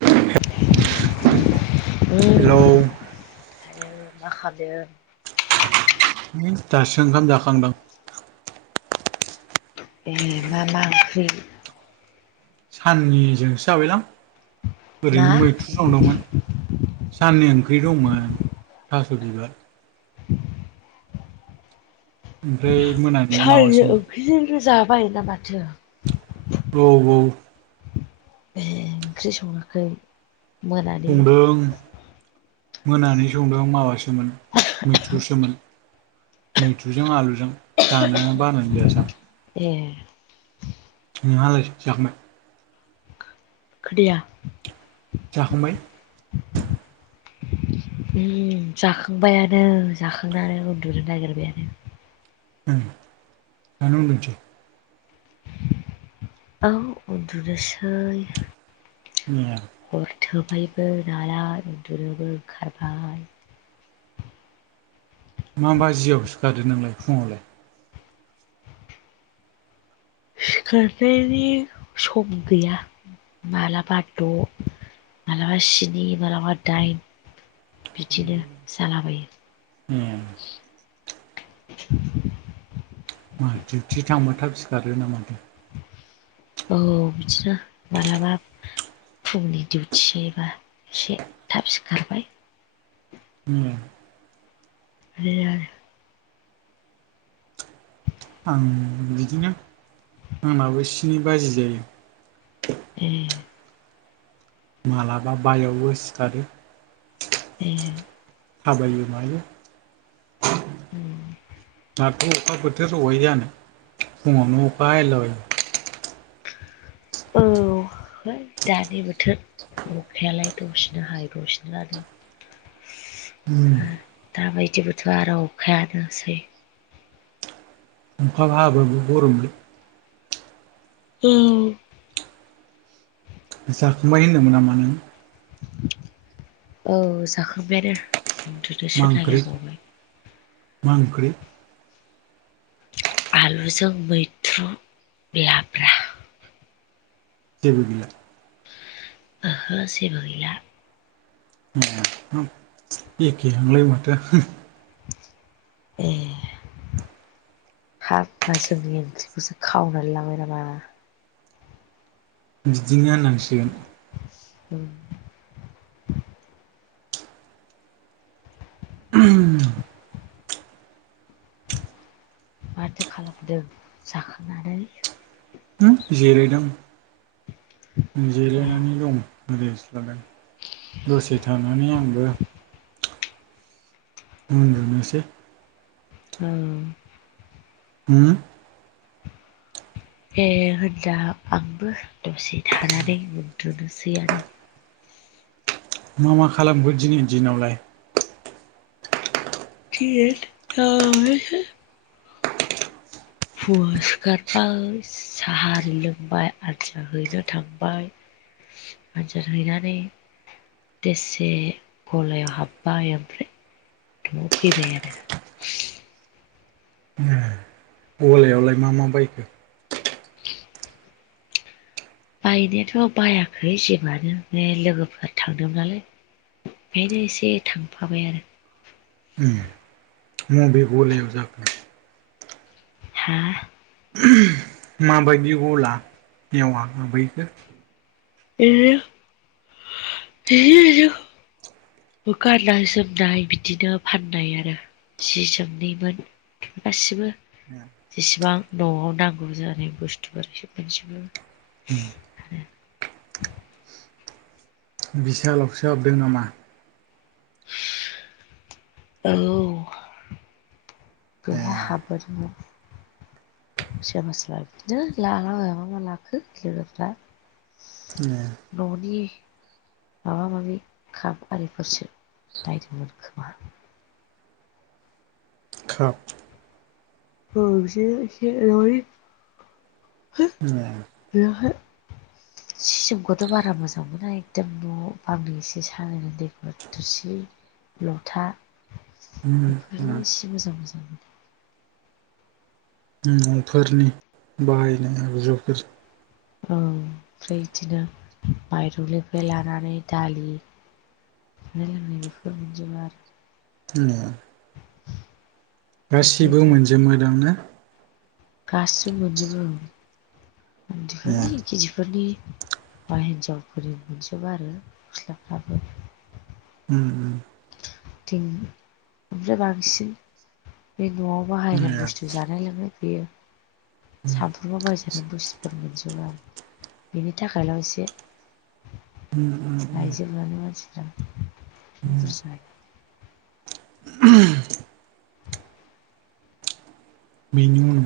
[inaudible] Hello हले मा खालामदो? दासो ओंखाम जाखांदों। ए मा मा ओंख्रि? साननिजोंसो जाबाय लां मा ओरैनो मैथ्रु संदोंमोन साननि ओंख्रि दंमोन थास' बिबार। ओमफ्राय मोनानिया साननि माबासोमोन। [unintelligible] माथो औ औ ख्रि संङाखै संदों मोनानि संदों माबासोमोन मैथ्रुसोमोन। मैथ्रुजों आलुजों जानो बानो जायासां। ए नोंहालाय जाखांबाय? [inaudible] जाखांबाय? [inaudible] उम जाखांबायानो जाखांनानै उन्दुनो नागिरबायानो। ओं दानो उन्दुनोसै? औ उन्दुनोसै [inaudible] हरथौबायबो नालाय उन्दुनोबो ओंखारबाय मा बाजिआव सिखारो नोंलाय फुङावलाय? सिखारनायनि सम गैया मालाबा द', मालाबा स्ननि, मालाबा दाइन, बिदिनो आयौ जालाबायो ए मा डिउथि थांबा थाब सिखारो नामा माथो? औ बिदिनो मालाबा फुंनि दिडिउथिबा एसे थाब सिखारबाय उम बे आरो आं बिदिनो आंनाबो स्ननि बाजि जायो। ए मालाबा बायाव सिखोरो ए थाबायो मायो ए दाथ' अखा बोथोर अबेहाय जानो फुङावनो अखा हालाबायो औ [inaudible] है दानि बोथोर अखायालाय दसेनो हायो दसेनो नागारो [inaudible] ओ दाबादि बोथोराव अखायानोसै अखा हाबाबो गरमलै ए जाखांबाय होनदों नामा नों? औ जाखांबाय आनो मा ओंख्रि मा ओंख्रि? आलुजों मैथ्रु लाब्रा जेबो गैया ओहो जेबो गैला। ए हाब एखे हांलाय माथो। एह हाब जोंनि ओंख्रिखौसो खावनानै लांबाय नामा बिदिनो होननांसिगोन उम माथो खालामदों जाखांनानै? होम जिरायदों जिरायनानै दं। रेस लादों दसे थानानै आंबो उनदुनोसै औ होम ए होनबा आंबो दसे थानानै उन्दुनोसै आरो नों मा खालामखो दिनैनि दिनावलाय? गियो [unintelligible] फुंआव सिखारबाय साहा लोंबाय आथिया हैनो थांबाय। [inaudible] [unintelligible] हैनानै देसे गलायाव हाबबाय ओमफ्राय न'आव फैबाय आरो। गलायाव लाय मा मा बायखो? [inaudible] बायनायाथ' बायाखै जेबोआनो बे लोगोफोर थांदोंमोन नालाय बेहायनो एसे थांफाबाय आरो। उम मबे गलायाव जाखो? हा मा बायदि गला याव हाबहैखो? इदिनो [unintelligible] बो गाननाय जोमनाय बिदिनो फाननाय आरो। जि जोमनिमोन गासिबो [unintelligible] जेसेबां न'आव नांगौ जानाय बुस्थुफोर सोब मोनजोबो। उम बिसालावसो हाबदों नामा? औ ए बेहाय हाबोदोंमोन। सोरबा सोरबा बिदिनो [unintelligible] लाखो लोगोफोरा [unintelligible] न'नि माबा माबि काप आरिफोरसो बायदोंमोन खोमा खाप औ इसे इसे न'नि हो ए बेवहाय सि जोमखौथ' बारा मोजां मोना इ [unintelligible] थोरसि, ल'था उम उम मानो इसे मोजां मोजां मोनोथाय उम न'फोरनि बाहायनाय आगजुफोर औ ओमफ्राय इदिनो माइरंनिफ्राय लानानै दालि जानाय लोंनाय बेफोर बायदिनो आरो। [unintelligible] गासिबो बेफोरथार मोनजोमो दां ना? गासिबो मोनजोबो औ ए [unintelligible] फोरनि बा हिनजावफोरनि मोनजोबो आरो गस्लाफ्राबो उम उम थिं ओमफ्राय बांसिन बे न'आव उम बाहायनाय ए बुस्थु जानाय लोंनाय फैयो। सामफ्रोमबो बायजोबनाय बुस्थुफोर मोनजोबा बिनि थाखायल' एसे बायजोबनानै मानसिफ्रा [inaudible] [unintelligible] बिनि उन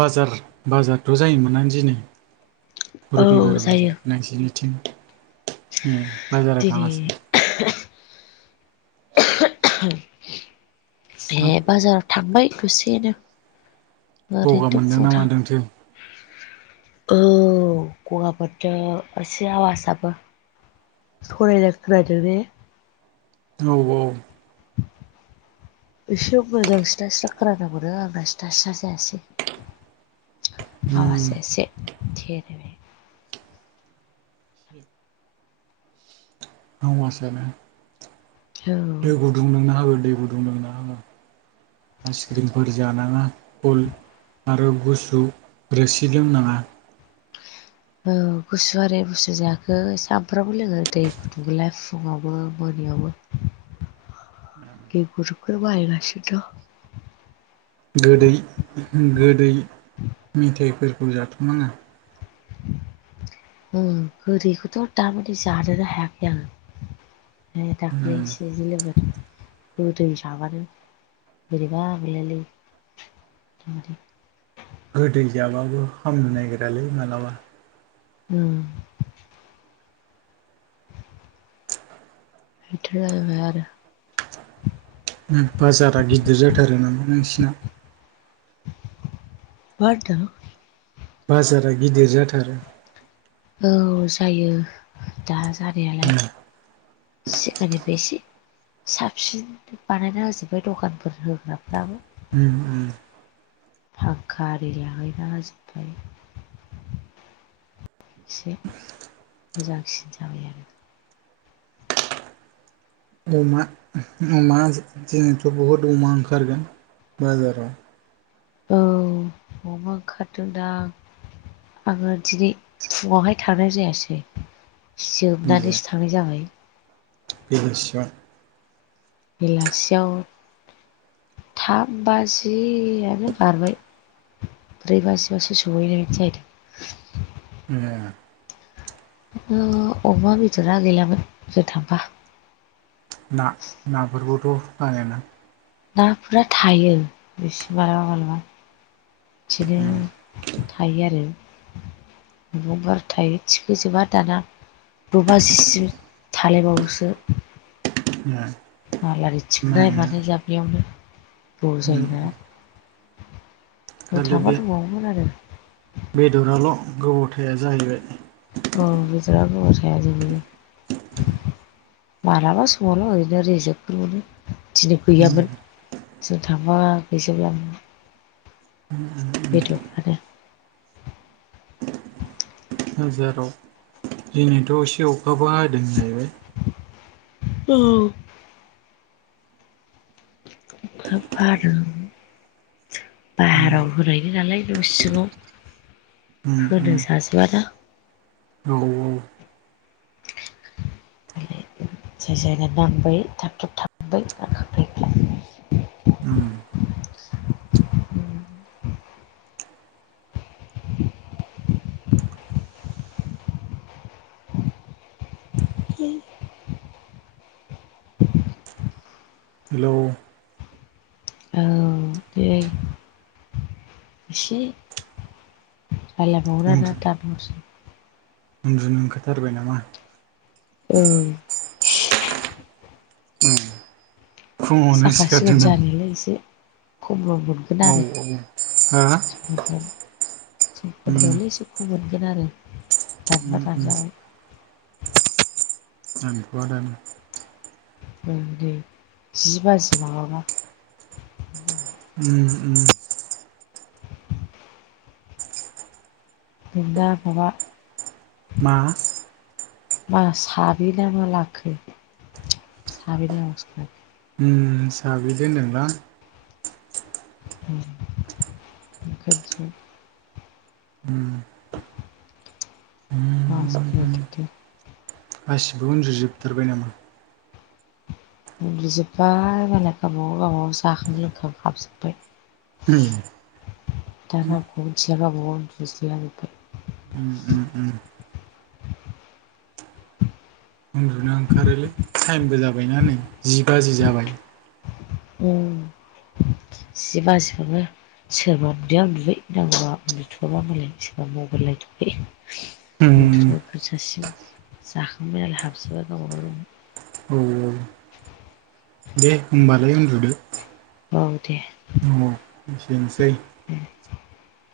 बाजार बाजारथ' जायोमोनना दिनै? रुबिबार औ जायो बाजार नोंसिनिथिं उम बाजाराव दिनै थाङासै? बे बाजाराव थांबाय दसेनो गगा ओरैनोथ' मोनदों फुङाव ना थां मादोंथो औ गगा मोनदों एसे आवासआबो थरायनाय खोनादों ने? औ औ। [unintelligible] एसे मोजां स्रा स्रा खोनानांगौना आंना सिथा सिथा जायासै। उम आवासा एसे थेरो। आवासाना औ दै गुदुं लोंना हो दै गुदुं लोंना हो। आइसक्रिमफोर जानाङा कुल आरो गुसु रोसि लोंनाङा। औ गुसुवा ओरै गुसु जायाखै सामफ्रामबो लोङो दै गुदुंखोलाय फुङावबो मोनायावबो। [inaudible] [unintelligible] गोदै गोदै मेथाइफोरखौ जाथ'नाङा। उम गोदैखौथ' दामानि जानोनो हायाखै आं नै उम दाख्लै एसे [inaudible] गोदै जाबानो बोरैबा मोनलायलायो। [unintelligible] गोदै जाबाबो हामनो नागिरालै मालाबा। उम। इनथ' जाहैबाय आरो। उम बाजारा गिदिर जाथारो नामा नोंसिना? मा होनदों? बाजारा गिदिर जाथारो? औ जायो दा जानायालाय। सिगांनिफाय एसे साबसिन बानायना होजोबबाय दखानफोर होग्राफ्राबो। उम। फांखा आरि लाहैना हाजोबबाय। से मोजांसिन जाबाय आरो। अमा अमा जे जेनेथ' बहुद अमा ओंखारगोन बाजाराव? औ अमा ओंखारदोंदां। आङो दिनै फुङावहाय थांनाय जायासै। जोबनानैसो थांनाय जाबाय। [unintelligible] बेलासियाव थाम बाजियानो बारबाय। ब्रै बासियावसो सहैनाय जाहैदों। [unintelligible] औ अमा बेदरा गैलामोन जों थांबा। ना नाफोरखौथ' बानायोना नाफोरा थायो एसे मालाबा मालाबा उम बिदिनो थायो आरो मैगंफोर थायो थिखोजोबा दाना द' बाजिसिम थालायबावोसो [unintelligible] माल गारि थिखोननाय नाया मानाय जाबनायावनो गोबाव उम जायोना। जों खालि थांबा बे दंबावो मोन आरो बेदराल' गोबावथाया जाहैबाय अ बेदरा गोबाव थाया देलै मालाबा समावल' ओरैनो रेजेकफोर मोनो। दिनै गैयामोन जों थांबा गैजोब्लामोन। [unintelligible] बेदर आरो हाजाराव दिनैथ' एसे अखाबो हादों जाहैबाय औ। खोब हादों। उम बाहाराव होनायनि नालाय न' सिङाव उम होनो उम जाजोबाना औ औ। जाय जायना नांबाय थाब थाब थाबबाय नाखांबाय उम ओं [unintelligible] हेलौ, औ देक एसे उन्दु [unintelligible] उन्दुनो ओंखारथारबाय नामा ओं उम फुङावनो साखा सिखोन सिखारदों नामा जानिलै एसे खमल' मोनगोन औ आरो औ हा [unintelligible] मोनगोन उम आरो दानबा उम उम दानजागोन थांथया दानो उम दे जि बाजि माबाबा उम उम। [unintelligible] मा मा साबिना मा लाखो [unintelligible] नों साब्रै दोनदों रां उम खाथियाव उम मास [unintelligible] उम गासिबो उन्दुजोबथारबाय नामा? उनदुजोब्बाय मालाय गावबागाव गावबागाव जाखां लोंखां हाबजोबबाय। [unintelligible] दाना रावखौबो मिथिला गावबागाव उन्दुसिला जोब्बाय उम उम उम ना ओंखारोलै टाइमबो जाबायना नै जि बाजि जाबाय। उम जि बाजिबाबो सोरबा उनदुुनाया उनदुबाय नांगबा उन्दुथ'आबा मालाय सोरबा मबाइल नायथ'बाय उम उनदुनो ओंखार जासिम जाखांबाय नालाय हाबजोब्बाय गावबागाव रुम। औ औ दे होमबालाय उनदुदो। औ दे। एसेनोसै [unintelligible]